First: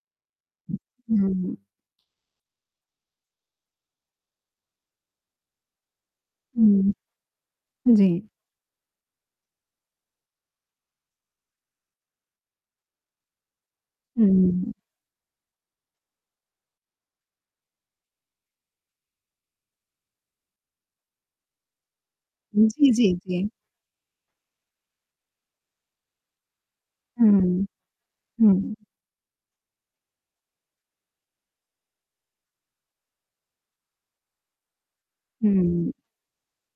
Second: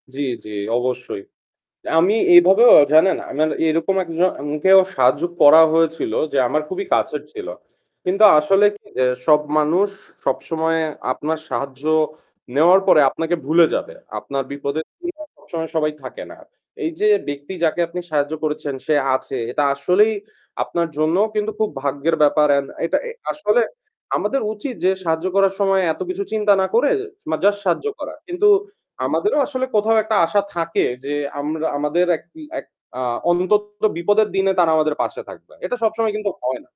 জি, জি উ অবশ্যই। হুম। আমি এভাবেও জানেন, আমার এরকম একজন-কেও সাহায্য করা হয়েছিল যে আমার খুবই হুম, কাছের ছিল। জি। কিন্তু আসলে এ সব মানুষ সবসময়ে আপনার সাহায্য নেওয়ার পরে আপনাকে ভুলে যাবে। আপনার হুম। বিপদের দিনে সবসময় সবাই থাকে না। এই যে ব্যক্তি যাকে আপনি সাহায্য করেছেন সে আছে এটা আসলেই আপনার জন্যেও কিন্তু খুব ভাগ্যের ব্যাপার। উ এন জি, এটা জি, জি। আসলে আমাদের উচিত যে সাহায্য করার সময় এত কিছু চিন্তা না করে মা হুম, জাস্ট সাহায্য করা। কিন্তু হুম। আমাদেরও আসলে কোথাও একটা আশা থাকে যে আমরা আমাদের এক এক আ অন্তত বিপদের দিনে তারা আমাদের পাশে থাকবে। এটা হুম। সবসময় কিন্তু হয় না।